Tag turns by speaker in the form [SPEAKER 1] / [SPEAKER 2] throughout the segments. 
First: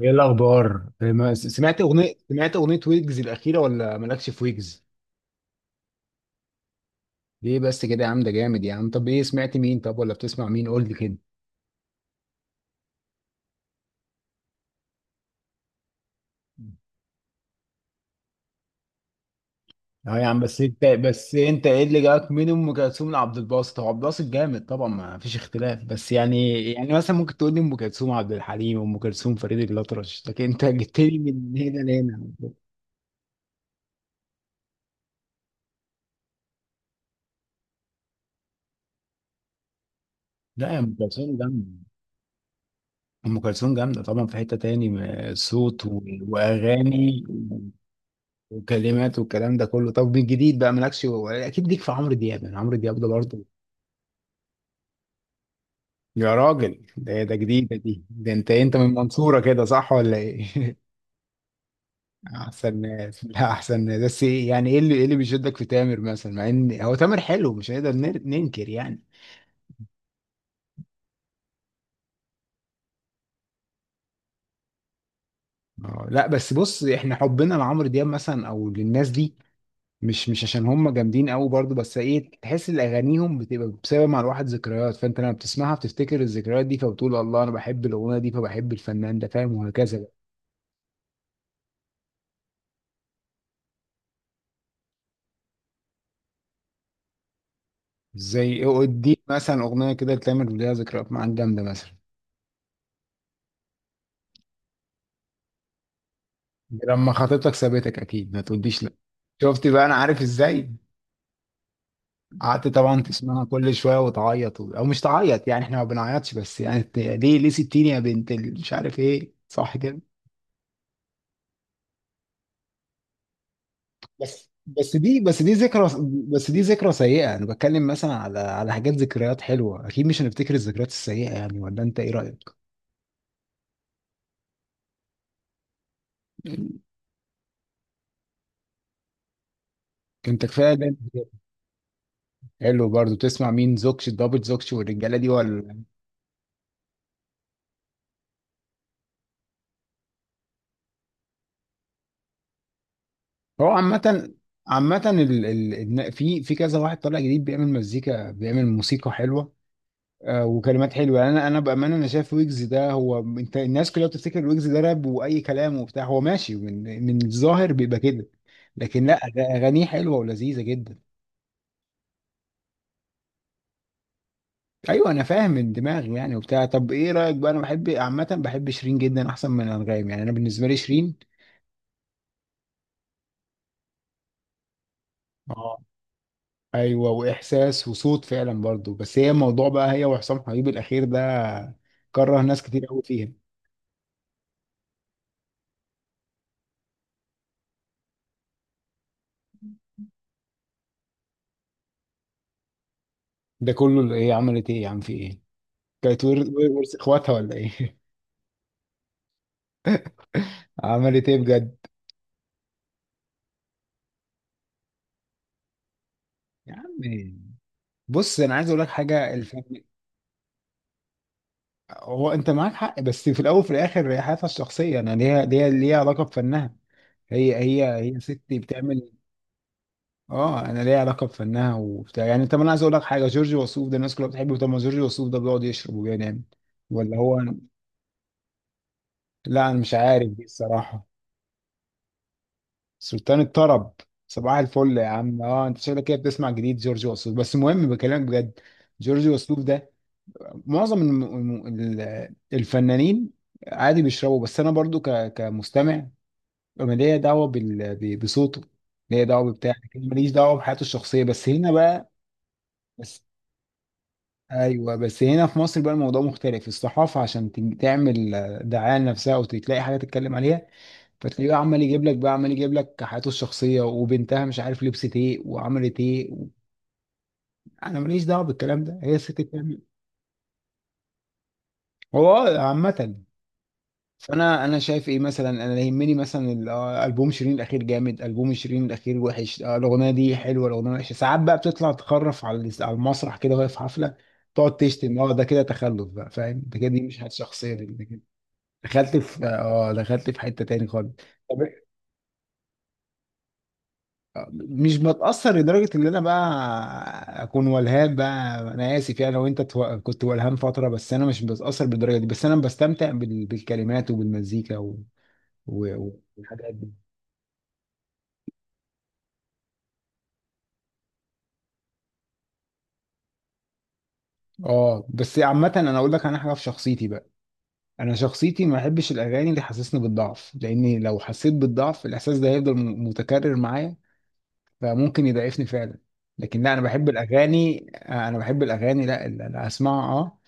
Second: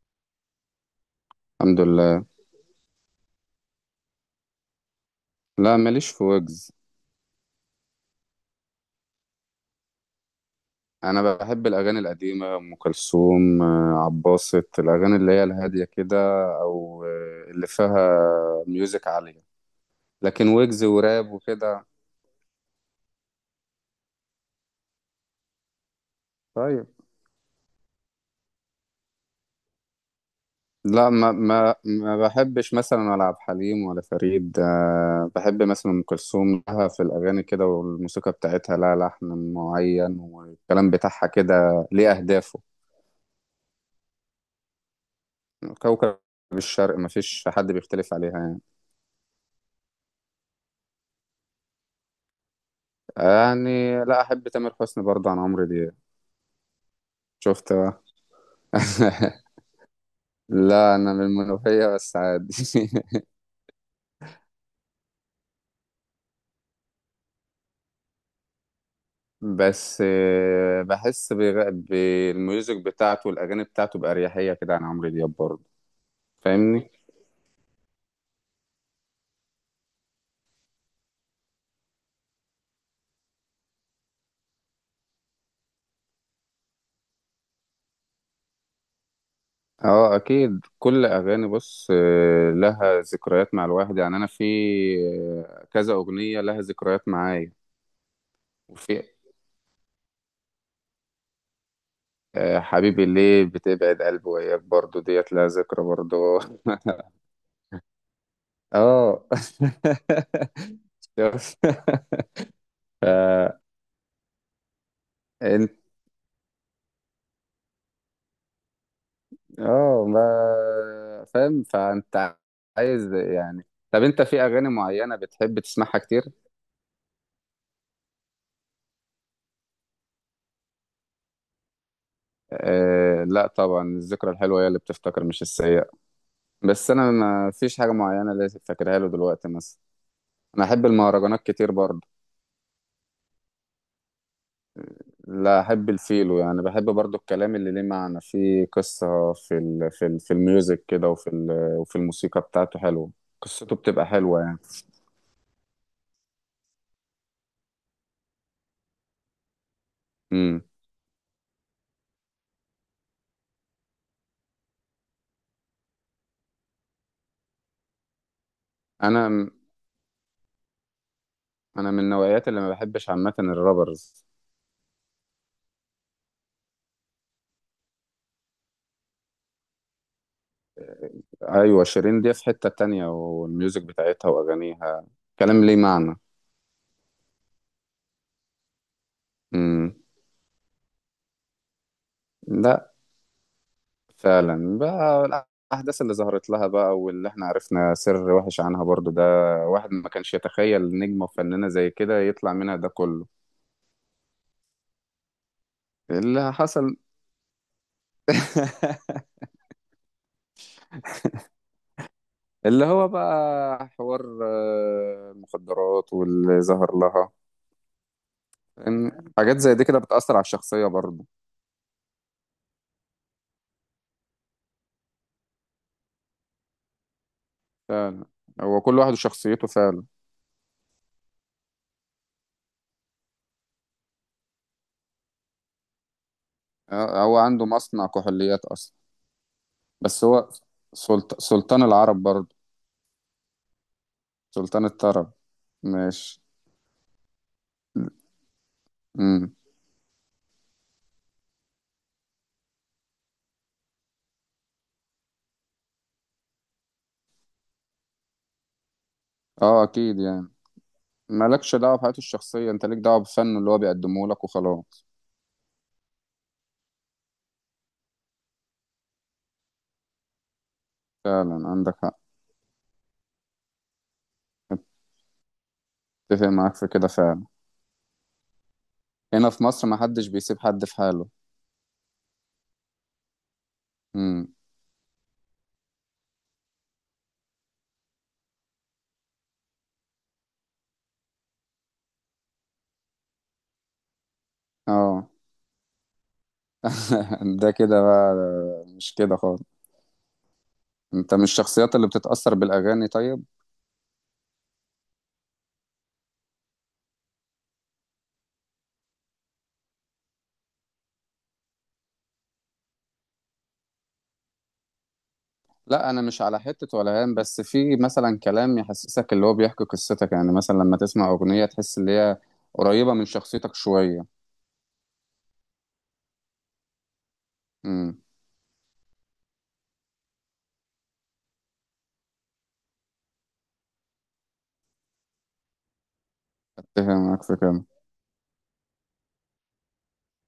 [SPEAKER 1] ايه الاخبار؟ إيه ما- سمعت
[SPEAKER 2] الحمد
[SPEAKER 1] اغنيه
[SPEAKER 2] لله.
[SPEAKER 1] سمعت اغنيه ويجز الاخيره، ولا مالكش في ويجز؟
[SPEAKER 2] لا ماليش في ويجز.
[SPEAKER 1] ليه بس كده يا عم؟ ده جامد يا عم. طب ايه، سمعت مين؟ طب ولا بتسمع مين؟ قول لي كده.
[SPEAKER 2] انا بحب الاغاني القديمه، ام كلثوم، عباسط الاغاني اللي هي الهاديه كده. او اللي فيها ميوزك عاليه،
[SPEAKER 1] اه يا عم،
[SPEAKER 2] لكن
[SPEAKER 1] بس
[SPEAKER 2] ويجز
[SPEAKER 1] انت
[SPEAKER 2] وراب
[SPEAKER 1] بس انت ايه
[SPEAKER 2] وكده.
[SPEAKER 1] اللي جاك من ام كلثوم لعبد الباسط؟ هو عبد الباسط جامد طبعا، ما فيش اختلاف، بس يعني
[SPEAKER 2] طيب،
[SPEAKER 1] مثلا ممكن تقول لي ام كلثوم عبد الحليم، ام كلثوم فريد الاطرش، لكن انت جبت
[SPEAKER 2] لا
[SPEAKER 1] لي
[SPEAKER 2] ما
[SPEAKER 1] من
[SPEAKER 2] ما
[SPEAKER 1] هنا
[SPEAKER 2] ما
[SPEAKER 1] لهنا.
[SPEAKER 2] بحبش مثلا، ولا عبد الحليم ولا فريد. بحب مثلا ام كلثوم، لها في الاغاني كده، والموسيقى بتاعتها لها لحن معين،
[SPEAKER 1] لا يا،
[SPEAKER 2] والكلام
[SPEAKER 1] ام
[SPEAKER 2] بتاعها
[SPEAKER 1] كلثوم جامده.
[SPEAKER 2] كده ليه اهدافه.
[SPEAKER 1] طبعا، في حته تاني، صوت
[SPEAKER 2] كوكب الشرق
[SPEAKER 1] واغاني
[SPEAKER 2] مفيش حد بيختلف عليها يعني.
[SPEAKER 1] وكلمات والكلام ده كله. طب من جديد بقى، مالكش اكيد ليك في عمرو دياب؟ يعني عمرو دياب ده برضه.
[SPEAKER 2] يعني لا، أحب تامر حسني برضه عن عمرو دياب.
[SPEAKER 1] يا راجل، ده
[SPEAKER 2] شفت
[SPEAKER 1] جديدة
[SPEAKER 2] بقى.
[SPEAKER 1] دي. ده انت من المنصورة كده، صح ولا ايه؟
[SPEAKER 2] لا، أنا من المنوفية بس عادي.
[SPEAKER 1] احسن ناس. لا، احسن ناس. بس ايه يعني، ايه اللي بيشدك في تامر مثلا؟ مع ان هو تامر حلو، مش هنقدر ننكر يعني.
[SPEAKER 2] بس بحس بالميوزك بتاعته والأغاني بتاعته بأريحية كده عن عمرو دياب برضه.
[SPEAKER 1] لا بس، بص،
[SPEAKER 2] فاهمني؟
[SPEAKER 1] احنا حبنا لعمرو دياب مثلا او للناس دي، مش عشان هم جامدين قوي برضو، بس ايه، تحس ان اغانيهم بتبقى بسبب مع الواحد ذكريات. فانت لما بتسمعها بتفتكر الذكريات دي، فبتقول الله انا بحب الاغنيه دي، فبحب الفنان ده، فاهم؟ وهكذا بقى.
[SPEAKER 2] اه اكيد، كل اغاني، بص، لها ذكريات مع الواحد يعني. انا في كذا اغنيه لها ذكريات معايا.
[SPEAKER 1] زي
[SPEAKER 2] وفي
[SPEAKER 1] اديك مثلا اغنيه كده تتعمل ليها ذكريات معاك جامده، مثلا
[SPEAKER 2] حبيبي ليه بتبعد قلبي وياك، برضو ديت لها ذكرى برضو.
[SPEAKER 1] لما خطيبتك سابتك، اكيد ما تقوليش لا.
[SPEAKER 2] اه.
[SPEAKER 1] شفت بقى، انا عارف ازاي. قعدت طبعا تسمعها
[SPEAKER 2] فانت،
[SPEAKER 1] كل شويه وتعيط، او مش تعيط يعني، احنا ما بنعيطش، بس يعني ليه سبتيني يا بنت مش عارف ايه، صح كده؟
[SPEAKER 2] اه ما فاهم، فانت عايز يعني. طب انت في
[SPEAKER 1] بس
[SPEAKER 2] اغاني
[SPEAKER 1] بس
[SPEAKER 2] معينه
[SPEAKER 1] دي بس دي
[SPEAKER 2] بتحب
[SPEAKER 1] ذكرى
[SPEAKER 2] تسمعها كتير؟
[SPEAKER 1] بس دي ذكرى سيئة. انا بتكلم مثلا على حاجات ذكريات حلوة، اكيد مش هنفتكر الذكريات السيئة يعني، ولا انت ايه رأيك؟
[SPEAKER 2] آه لا طبعا، الذكرى الحلوه هي اللي بتفتكر، مش السيئه. بس انا ما فيش حاجه معينه اللي فاكرها له دلوقتي مثلا.
[SPEAKER 1] انت
[SPEAKER 2] انا
[SPEAKER 1] كفاية
[SPEAKER 2] احب
[SPEAKER 1] ده.
[SPEAKER 2] المهرجانات كتير برضه.
[SPEAKER 1] حلو، برضو تسمع مين، زوكش دبل زوكش والرجالة دي،
[SPEAKER 2] لا
[SPEAKER 1] ولا؟
[SPEAKER 2] احب الفيلو، يعني بحب برضه الكلام اللي ليه معنى، فيه قصه في ال في ال في الميوزك كده، وفي الموسيقى بتاعته حلوه،
[SPEAKER 1] هو
[SPEAKER 2] قصته بتبقى
[SPEAKER 1] عامة
[SPEAKER 2] حلوه يعني.
[SPEAKER 1] عامة في كذا واحد طالع جديد بيعمل مزيكا، بيعمل موسيقى حلوة.
[SPEAKER 2] امم.
[SPEAKER 1] وكلمات حلوه يعني، انا بامانه، انا شايف ويجز ده، هو انت الناس كلها بتفتكر ويجز ده راب واي كلام وبتاع، هو ماشي، من الظاهر بيبقى كده. لكن لا،
[SPEAKER 2] انا
[SPEAKER 1] اغانيه حلوه ولذيذه جدا.
[SPEAKER 2] انا من النوعيات اللي ما بحبش عامه الرابرز.
[SPEAKER 1] ايوه، انا فاهم، من دماغي يعني وبتاع. طب ايه رايك بقى؟ انا بحب عامه، بحب شيرين جدا احسن من انغام، يعني انا بالنسبه لي شيرين.
[SPEAKER 2] ايوه شيرين دي في حته تانية، والميوزك بتاعتها واغانيها كلام ليه
[SPEAKER 1] اه،
[SPEAKER 2] معنى.
[SPEAKER 1] ايوه، واحساس وصوت فعلا برضو. بس هي الموضوع بقى
[SPEAKER 2] امم.
[SPEAKER 1] هي وحسام حبيب الاخير ده كره ناس كتير
[SPEAKER 2] لا،
[SPEAKER 1] قوي فيها.
[SPEAKER 2] فعلا بقى، الاحداث اللي ظهرت لها بقى، واللي احنا عرفنا سر وحش عنها برضو ده. واحد ما كانش يتخيل نجمه وفنانه زي كده يطلع منها ده كله.
[SPEAKER 1] ده كله اللي هي عملت ايه يا عم، في ايه؟ كانت
[SPEAKER 2] اللي
[SPEAKER 1] ورث
[SPEAKER 2] حصل.
[SPEAKER 1] اخواتها ولا ايه؟ عملت ايه بجد؟
[SPEAKER 2] اللي هو بقى حوار المخدرات واللي
[SPEAKER 1] يا
[SPEAKER 2] ظهر
[SPEAKER 1] عم
[SPEAKER 2] لها.
[SPEAKER 1] بص، انا عايز اقول لك
[SPEAKER 2] إن
[SPEAKER 1] حاجه.
[SPEAKER 2] حاجات زي
[SPEAKER 1] الفن،
[SPEAKER 2] دي كده بتأثر على الشخصية برضه.
[SPEAKER 1] هو انت معاك حق، بس في الاول وفي الاخر هي حياتها الشخصيه، انا ليها علاقه بفنها. هي
[SPEAKER 2] فعلا،
[SPEAKER 1] ستي
[SPEAKER 2] هو كل
[SPEAKER 1] بتعمل.
[SPEAKER 2] واحد وشخصيته فعلا.
[SPEAKER 1] اه، انا ليها علاقه بفنها وبتاع يعني. انت ما انا عايز اقول لك حاجه، جورج وسوف ده الناس كلها بتحبه، طب ما جورج وسوف ده بيقعد يشرب وبينام، ولا
[SPEAKER 2] آه، هو
[SPEAKER 1] هو؟
[SPEAKER 2] عنده مصنع كحوليات اصلا.
[SPEAKER 1] لا انا مش
[SPEAKER 2] بس
[SPEAKER 1] عارف دي
[SPEAKER 2] هو
[SPEAKER 1] الصراحه.
[SPEAKER 2] سلطان العرب برضه.
[SPEAKER 1] سلطان الطرب، صباح
[SPEAKER 2] سلطان
[SPEAKER 1] الفل يا
[SPEAKER 2] الطرب.
[SPEAKER 1] عم. اه انت شكلك كده
[SPEAKER 2] ماشي.
[SPEAKER 1] بتسمع جديد جورج وسوف. بس المهم بكلمك بجد. جورج
[SPEAKER 2] امم.
[SPEAKER 1] وسوف ده، معظم الفنانين عادي بيشربوا، بس انا برضو كمستمع. انا ليا دعوه بصوته، ليا دعوه ببتاع،
[SPEAKER 2] اه
[SPEAKER 1] لكن
[SPEAKER 2] اكيد
[SPEAKER 1] ماليش
[SPEAKER 2] يعني،
[SPEAKER 1] دعوه بحياته الشخصيه، بس هنا
[SPEAKER 2] مالكش دعوه
[SPEAKER 1] بقى.
[SPEAKER 2] بحياته الشخصيه، انت ليك دعوه
[SPEAKER 1] بس
[SPEAKER 2] بفنه اللي هو بيقدمه لك
[SPEAKER 1] ايوه،
[SPEAKER 2] وخلاص.
[SPEAKER 1] بس هنا في مصر بقى الموضوع مختلف. الصحافه عشان تعمل دعايه لنفسها او تلاقي حاجه تتكلم عليها، فتلاقيه
[SPEAKER 2] فعلا عندك حق،
[SPEAKER 1] عمال يجيب لك حياته الشخصيه وبنتها، مش عارف لبست ايه وعملت ايه.
[SPEAKER 2] اتفق معاك في كده فعلا.
[SPEAKER 1] انا ماليش دعوه بالكلام ده، هي الست
[SPEAKER 2] هنا في
[SPEAKER 1] بتعمل.
[SPEAKER 2] مصر ما حدش بيسيب حد في حاله.
[SPEAKER 1] هو عامه.
[SPEAKER 2] امم.
[SPEAKER 1] فانا شايف ايه مثلا، انا يهمني مثلا البوم شيرين الاخير جامد، البوم شيرين الاخير وحش، الاغنيه دي حلوه، الاغنيه وحشه. ساعات بقى بتطلع تخرف على على المسرح كده وهي في حفله، تقعد تشتم.
[SPEAKER 2] اه.
[SPEAKER 1] اه ده كده تخلف بقى، فاهم؟ ده كده، دي مش حاجه
[SPEAKER 2] ده
[SPEAKER 1] شخصيه دي،
[SPEAKER 2] كده
[SPEAKER 1] ده كده
[SPEAKER 2] بقى. مش كده خالص.
[SPEAKER 1] دخلت في حته تاني خالص.
[SPEAKER 2] انت من
[SPEAKER 1] طب
[SPEAKER 2] الشخصيات اللي بتتاثر بالاغاني طيب؟
[SPEAKER 1] مش بتاثر لدرجه ان انا بقى اكون ولهان بقى، انا اسف يعني لو انت كنت ولهان فتره. بس انا مش بتاثر بالدرجه دي، بس انا بستمتع بالكلمات وبالمزيكا
[SPEAKER 2] لا انا مش على
[SPEAKER 1] والحاجات دي.
[SPEAKER 2] حته ولا هام، بس في مثلا كلام يحسسك اللي هو بيحكي قصتك، يعني مثلا لما تسمع اغنيه تحس ان هي قريبه من شخصيتك شويه.
[SPEAKER 1] اه، بس عامة انا اقول لك، انا حاجة في شخصيتي بقى. انا
[SPEAKER 2] امم.
[SPEAKER 1] شخصيتي ما بحبش الاغاني اللي حسسني بالضعف، لاني لو حسيت بالضعف، الاحساس ده هيفضل متكرر معايا، فممكن يضعفني فعلا. لكن لا، انا بحب
[SPEAKER 2] فاهمك في كده.
[SPEAKER 1] الاغاني، لا اللي اسمعها،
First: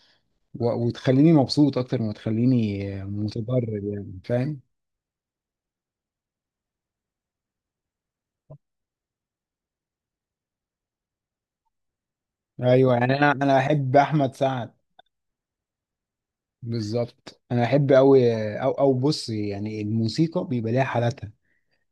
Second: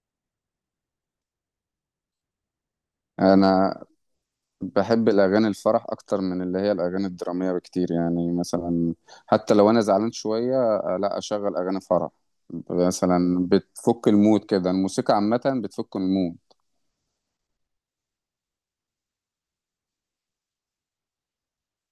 [SPEAKER 1] وتخليني مبسوط اكتر ما تخليني متضرر
[SPEAKER 2] انا
[SPEAKER 1] يعني، فاهم؟
[SPEAKER 2] بحب الاغاني الفرح اكتر من اللي هي الاغاني الدراميه بكتير. يعني مثلا حتى لو انا زعلان شويه، لا اشغل اغاني فرح
[SPEAKER 1] ايوه يعني، انا
[SPEAKER 2] مثلا،
[SPEAKER 1] انا احب
[SPEAKER 2] بتفك
[SPEAKER 1] احمد
[SPEAKER 2] المود كده،
[SPEAKER 1] سعد.
[SPEAKER 2] الموسيقى عامه بتفك المود.
[SPEAKER 1] بالظبط، انا احب قوي. او بص يعني، الموسيقى بيبقى ليها حالاتها.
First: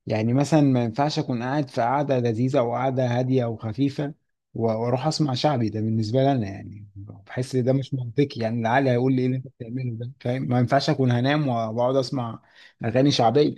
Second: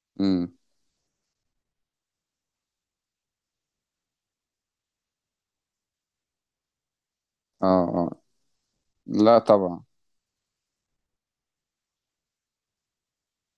[SPEAKER 1] يعني
[SPEAKER 2] امم.
[SPEAKER 1] مثلا، ما ينفعش اكون قاعد في قعده لذيذه او قعده هاديه وخفيفه، واروح اسمع شعبي. ده بالنسبه لي انا يعني بحس إن
[SPEAKER 2] اه
[SPEAKER 1] ده مش
[SPEAKER 2] اه.
[SPEAKER 1] منطقي يعني، العقل هيقول لي ايه اللي
[SPEAKER 2] لا
[SPEAKER 1] انت
[SPEAKER 2] طبعا.
[SPEAKER 1] بتعمله ده، فاهم؟ ما ينفعش اكون هنام واقعد اسمع اغاني شعبيه.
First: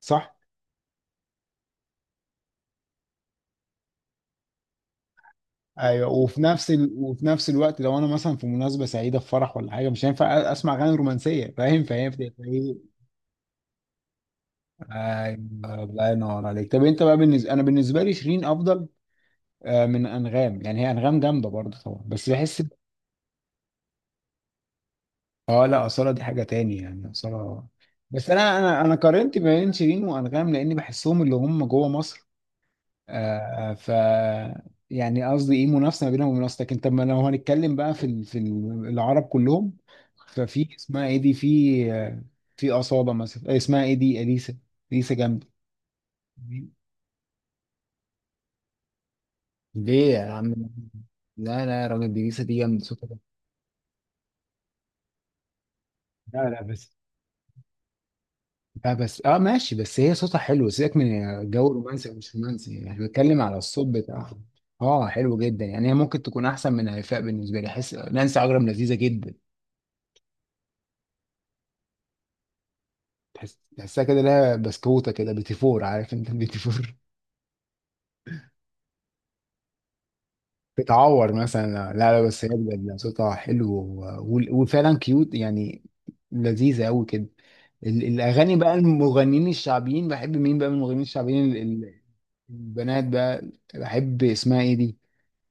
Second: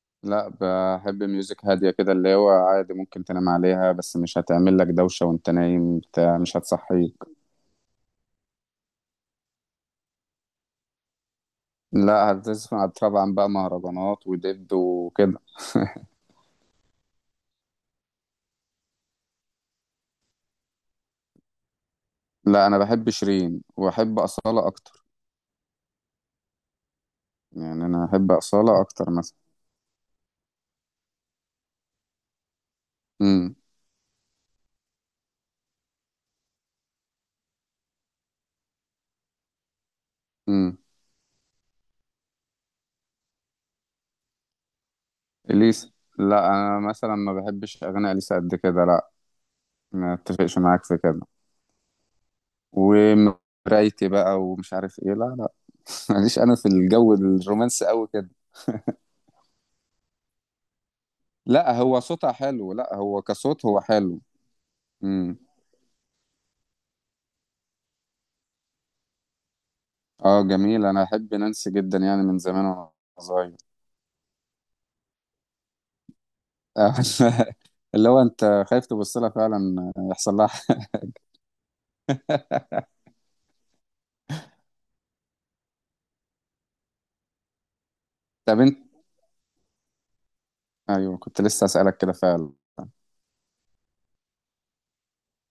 [SPEAKER 1] صح،
[SPEAKER 2] لا بحب ميوزك هادية كده اللي هو عادي ممكن تنام عليها، بس مش هتعمل لك دوشة وانت نايم
[SPEAKER 1] ايوه.
[SPEAKER 2] بتاع، مش هتصحيك.
[SPEAKER 1] وفي نفس الوقت لو انا مثلا في مناسبه سعيده، في فرح ولا حاجه، مش هينفع اسمع اغاني رومانسيه، فاهم؟ فاهم
[SPEAKER 2] لا
[SPEAKER 1] ايه؟
[SPEAKER 2] هتسمع
[SPEAKER 1] ايوه.
[SPEAKER 2] طبعا بقى مهرجانات ودب وكده.
[SPEAKER 1] الله ينور عليك. طب انت بقى، انا بالنسبه لي شيرين افضل من انغام يعني، هي انغام جامده برضه طبعا بس بحس.
[SPEAKER 2] لا انا بحب شيرين واحب أصالة اكتر،
[SPEAKER 1] اه، لا أصالة دي حاجة تاني يعني، أصالة.
[SPEAKER 2] يعني انا
[SPEAKER 1] بس
[SPEAKER 2] احب
[SPEAKER 1] أنا أنا
[SPEAKER 2] أصالة
[SPEAKER 1] أنا
[SPEAKER 2] اكتر مثلا.
[SPEAKER 1] قارنت بين شيرين وأنغام، لأني بحسهم اللي هم جوه مصر.
[SPEAKER 2] امم.
[SPEAKER 1] آه ف يعني قصدي إيه، منافسة ما بينهم ومنافسة، لكن طب ما لو هنتكلم بقى في العرب كلهم. ففي
[SPEAKER 2] امم.
[SPEAKER 1] اسمها إيه دي، في أصالة مثلا، اسمها إيه دي، أليسا. أليسا جامدة.
[SPEAKER 2] اليسا؟ لا انا مثلا ما بحبش اغاني اليسا قد كده، لا.
[SPEAKER 1] ليه
[SPEAKER 2] ما
[SPEAKER 1] يا عم؟
[SPEAKER 2] اتفقش معاك في كده.
[SPEAKER 1] لا لا يا راجل، دي لسه، دي جامدة، صوتها جامد.
[SPEAKER 2] ومرايتي بقى ومش عارف ايه، لا لا. ماليش
[SPEAKER 1] لا
[SPEAKER 2] انا
[SPEAKER 1] لا،
[SPEAKER 2] في
[SPEAKER 1] بس
[SPEAKER 2] الجو الرومانسي قوي كده.
[SPEAKER 1] لا بس اه ماشي، بس هي صوتها حلو، سيبك من جو
[SPEAKER 2] لا هو
[SPEAKER 1] رومانسي او
[SPEAKER 2] صوتها
[SPEAKER 1] مش
[SPEAKER 2] حلو،
[SPEAKER 1] رومانسي،
[SPEAKER 2] لا
[SPEAKER 1] احنا
[SPEAKER 2] هو
[SPEAKER 1] بنتكلم على
[SPEAKER 2] كصوت هو
[SPEAKER 1] الصوت
[SPEAKER 2] حلو.
[SPEAKER 1] بتاعها. اه، حلو
[SPEAKER 2] امم.
[SPEAKER 1] جدا يعني. هي ممكن تكون احسن من هيفاء. بالنسبه لي احس نانسي عجرم لذيذه جدا.
[SPEAKER 2] اه جميل، انا احب نانسي جدا يعني من زمان وانا صغير.
[SPEAKER 1] تحسها كده لها بسكوته كده، بيتي فور، عارف انت؟ البيتي فور،
[SPEAKER 2] آه، اللي هو انت خايف تبص لها فعلا، يحصل لها حاجة.
[SPEAKER 1] بتعور مثلا. لا لا، بس هي بجد صوتها حلو وفعلا كيوت يعني، لذيذه قوي كده. الاغاني
[SPEAKER 2] طب
[SPEAKER 1] بقى،
[SPEAKER 2] انت،
[SPEAKER 1] المغنيين الشعبيين، بحب مين بقى من المغنيين
[SPEAKER 2] ايوه كنت
[SPEAKER 1] الشعبيين،
[SPEAKER 2] لسه اسالك كده فعلا.
[SPEAKER 1] البنات بقى، بحب اسمها ايه دي،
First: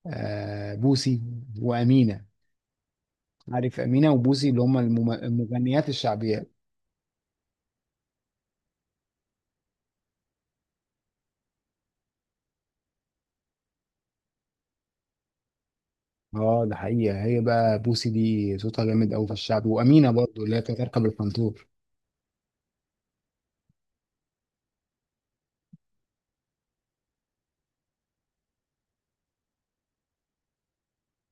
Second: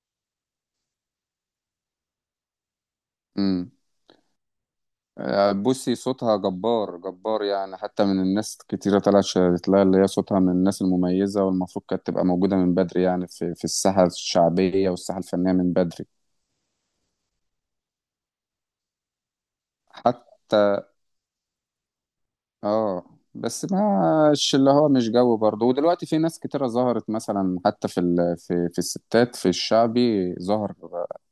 [SPEAKER 1] بوسي وأمينة،
[SPEAKER 2] امم.
[SPEAKER 1] عارف أمينة وبوسي، اللي هم
[SPEAKER 2] آه،
[SPEAKER 1] المغنيات
[SPEAKER 2] بوسي صوتها
[SPEAKER 1] الشعبيات.
[SPEAKER 2] جبار جبار يعني، حتى من الناس كتيرة طلعت شهدت لها اللي هي صوتها من الناس المميزة، والمفروض كانت تبقى موجودة من بدري يعني، في الساحة الشعبية والساحة الفنية من بدري.
[SPEAKER 1] اه، ده حقيقة. هي بقى بوسي دي صوتها جامد أوي في الشعب، وأمينة برضو اللي
[SPEAKER 2] حتى
[SPEAKER 1] هي كانت تركب الفانتور.
[SPEAKER 2] اه، بس مش اللي هو مش جو برضه. ودلوقتي في ناس كتيرة ظهرت مثلا، حتى في في الستات في الشعبي ظهر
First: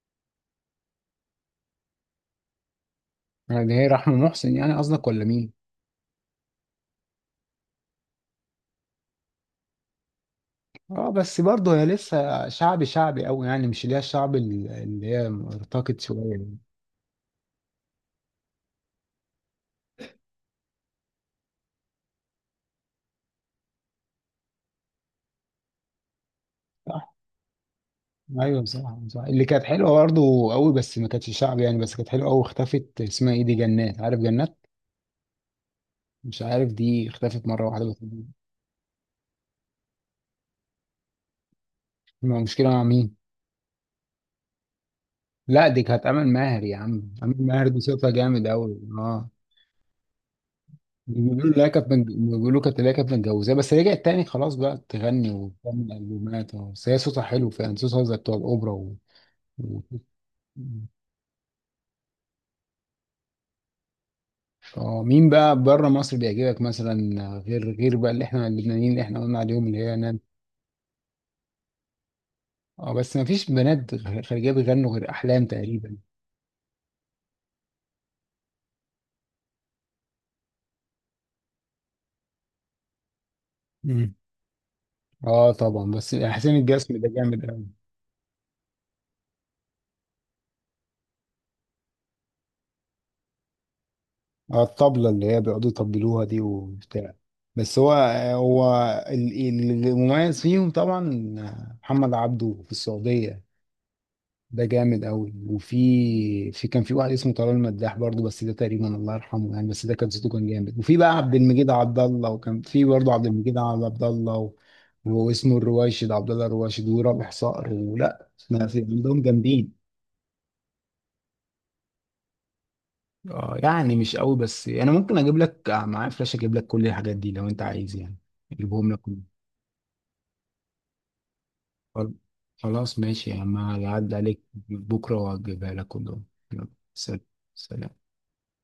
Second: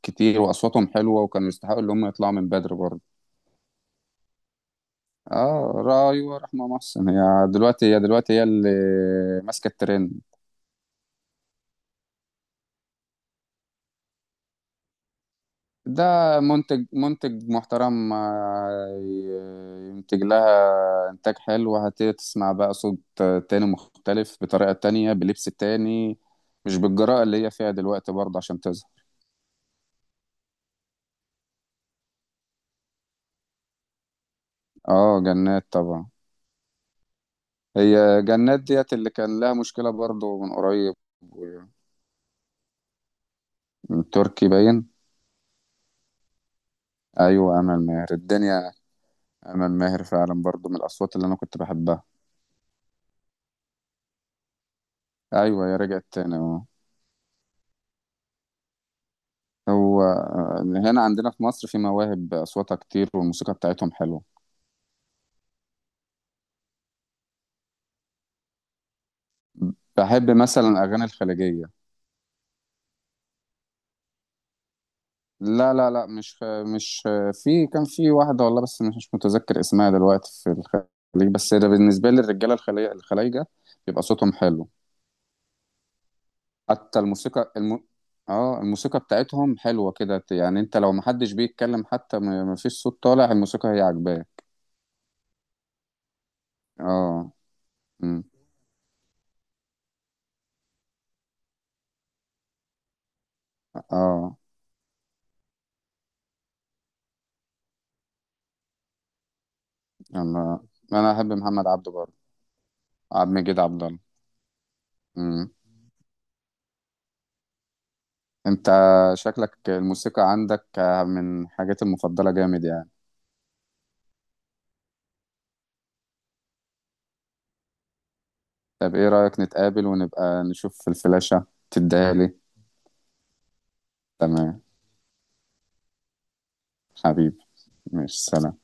[SPEAKER 2] كتير واصواتهم حلوه، وكانوا يستحقوا ان هم يطلعوا من بدري برضه.
[SPEAKER 1] يعني هي رحمة محسن يعني قصدك، ولا مين؟
[SPEAKER 2] اه رأي ورحمه محسن، هي دلوقتي هي اللي ماسكه الترند.
[SPEAKER 1] اه، بس برضه هي لسه شعبي شعبي أوي يعني، مش اللي هي الشعب اللي هي ارتقت
[SPEAKER 2] ده
[SPEAKER 1] شوية يعني.
[SPEAKER 2] منتج منتج محترم، ينتج لها إنتاج حلو، هتبتدي تسمع بقى صوت تاني مختلف بطريقة تانية، بلبس تاني، مش
[SPEAKER 1] صح،
[SPEAKER 2] بالجراءة اللي هي فيها دلوقتي برضه عشان
[SPEAKER 1] ايوه، صح
[SPEAKER 2] تظهر.
[SPEAKER 1] صح. اللي كانت حلوه برضه قوي بس ما كانتش شعبي يعني، بس كانت حلوه قوي، اختفت، اسمها ايه دي، جنات، عارف جنات؟
[SPEAKER 2] اه جنات طبعا.
[SPEAKER 1] مش عارف، دي اختفت مره واحده بس.
[SPEAKER 2] هي جنات ديت اللي كان لها مشكلة برضه من قريب و-
[SPEAKER 1] ما مشكله مع مين؟
[SPEAKER 2] من تركي باين.
[SPEAKER 1] لا، دي كانت امل ماهر، يا عم امل
[SPEAKER 2] ايوه
[SPEAKER 1] ماهر دي
[SPEAKER 2] امل ماهر
[SPEAKER 1] صوتها جامد
[SPEAKER 2] الدنيا،
[SPEAKER 1] قوي، اه.
[SPEAKER 2] امل ماهر فعلا برضه من الاصوات اللي انا
[SPEAKER 1] بيقولوا
[SPEAKER 2] كنت
[SPEAKER 1] لا كانت من-
[SPEAKER 2] بحبها.
[SPEAKER 1] بيقولوا كانت، لا كانت متجوزاه بس رجعت تاني، خلاص بقى تغني
[SPEAKER 2] ايوه هي
[SPEAKER 1] وتعمل
[SPEAKER 2] رجعت تاني
[SPEAKER 1] البومات،
[SPEAKER 2] اه.
[SPEAKER 1] آه. بس هي صوتها حلو فعلا، صوتها زي بتوع الاوبرا و... و...
[SPEAKER 2] هو هنا عندنا في مصر في مواهب أصواتها كتير والموسيقى بتاعتهم حلوة.
[SPEAKER 1] اه مين بقى بره مصر بيعجبك مثلا؟ غير بقى اللي احنا اللبنانيين اللي احنا قلنا عليهم، اللي هي نان.
[SPEAKER 2] بحب مثلا الأغاني الخليجية.
[SPEAKER 1] اه، بس ما فيش بنات خارجيه بيغنوا غير احلام
[SPEAKER 2] لا لا
[SPEAKER 1] تقريبا.
[SPEAKER 2] لا، مش، في كان في واحدة والله، بس مش متذكر اسمها دلوقتي في الخليج. بس ده بالنسبة لي الرجالة الخلايجة بيبقى
[SPEAKER 1] مم.
[SPEAKER 2] صوتهم حلو،
[SPEAKER 1] اه طبعا، بس حسين الجسمي
[SPEAKER 2] حتى
[SPEAKER 1] ده جامد قوي.
[SPEAKER 2] اه الموسيقى بتاعتهم حلوة كده يعني، انت لو محدش بيتكلم حتى مفيش صوت طالع الموسيقى هي عاجباه.
[SPEAKER 1] الطبلة اللي هي بيقعدوا يطبلوها دي وبتاع.
[SPEAKER 2] اه.
[SPEAKER 1] بس هو
[SPEAKER 2] أمم.
[SPEAKER 1] هو المميز فيهم طبعا محمد عبده في السعودية،
[SPEAKER 2] اه
[SPEAKER 1] ده جامد قوي. وفي، كان في واحد اسمه طلال مداح برضه، بس ده تقريبا الله يرحمه يعني، بس ده كان صوته كان
[SPEAKER 2] انا
[SPEAKER 1] جامد. وفي
[SPEAKER 2] انا
[SPEAKER 1] بقى
[SPEAKER 2] احب
[SPEAKER 1] عبد
[SPEAKER 2] محمد
[SPEAKER 1] المجيد
[SPEAKER 2] عبده
[SPEAKER 1] عبد
[SPEAKER 2] برضه،
[SPEAKER 1] الله، وكان في برضه عبد
[SPEAKER 2] عبد
[SPEAKER 1] المجيد
[SPEAKER 2] المجيد عبد الله.
[SPEAKER 1] عبد الله
[SPEAKER 2] مم.
[SPEAKER 1] واسمه الرواشد، عبد الله الرواشد، ورابح صقر، ولا ما
[SPEAKER 2] انت
[SPEAKER 1] في عندهم
[SPEAKER 2] شكلك
[SPEAKER 1] جامدين.
[SPEAKER 2] الموسيقى عندك من حاجات المفضلة جامد يعني.
[SPEAKER 1] اه يعني مش قوي، بس انا ممكن اجيب لك معايا فلاش، اجيب لك كل الحاجات دي لو انت عايز يعني، اجيبهم
[SPEAKER 2] طب
[SPEAKER 1] لك
[SPEAKER 2] ايه
[SPEAKER 1] كلهم.
[SPEAKER 2] رأيك نتقابل ونبقى نشوف الفلاشة
[SPEAKER 1] خل-
[SPEAKER 2] تديها لي.
[SPEAKER 1] خلاص ماشي يا عم، هعدي عليك
[SPEAKER 2] تمام.
[SPEAKER 1] بكره واجيبها لك كلهم. يلا سلام،
[SPEAKER 2] حبيبي.
[SPEAKER 1] سلام.
[SPEAKER 2] ماشي سلام.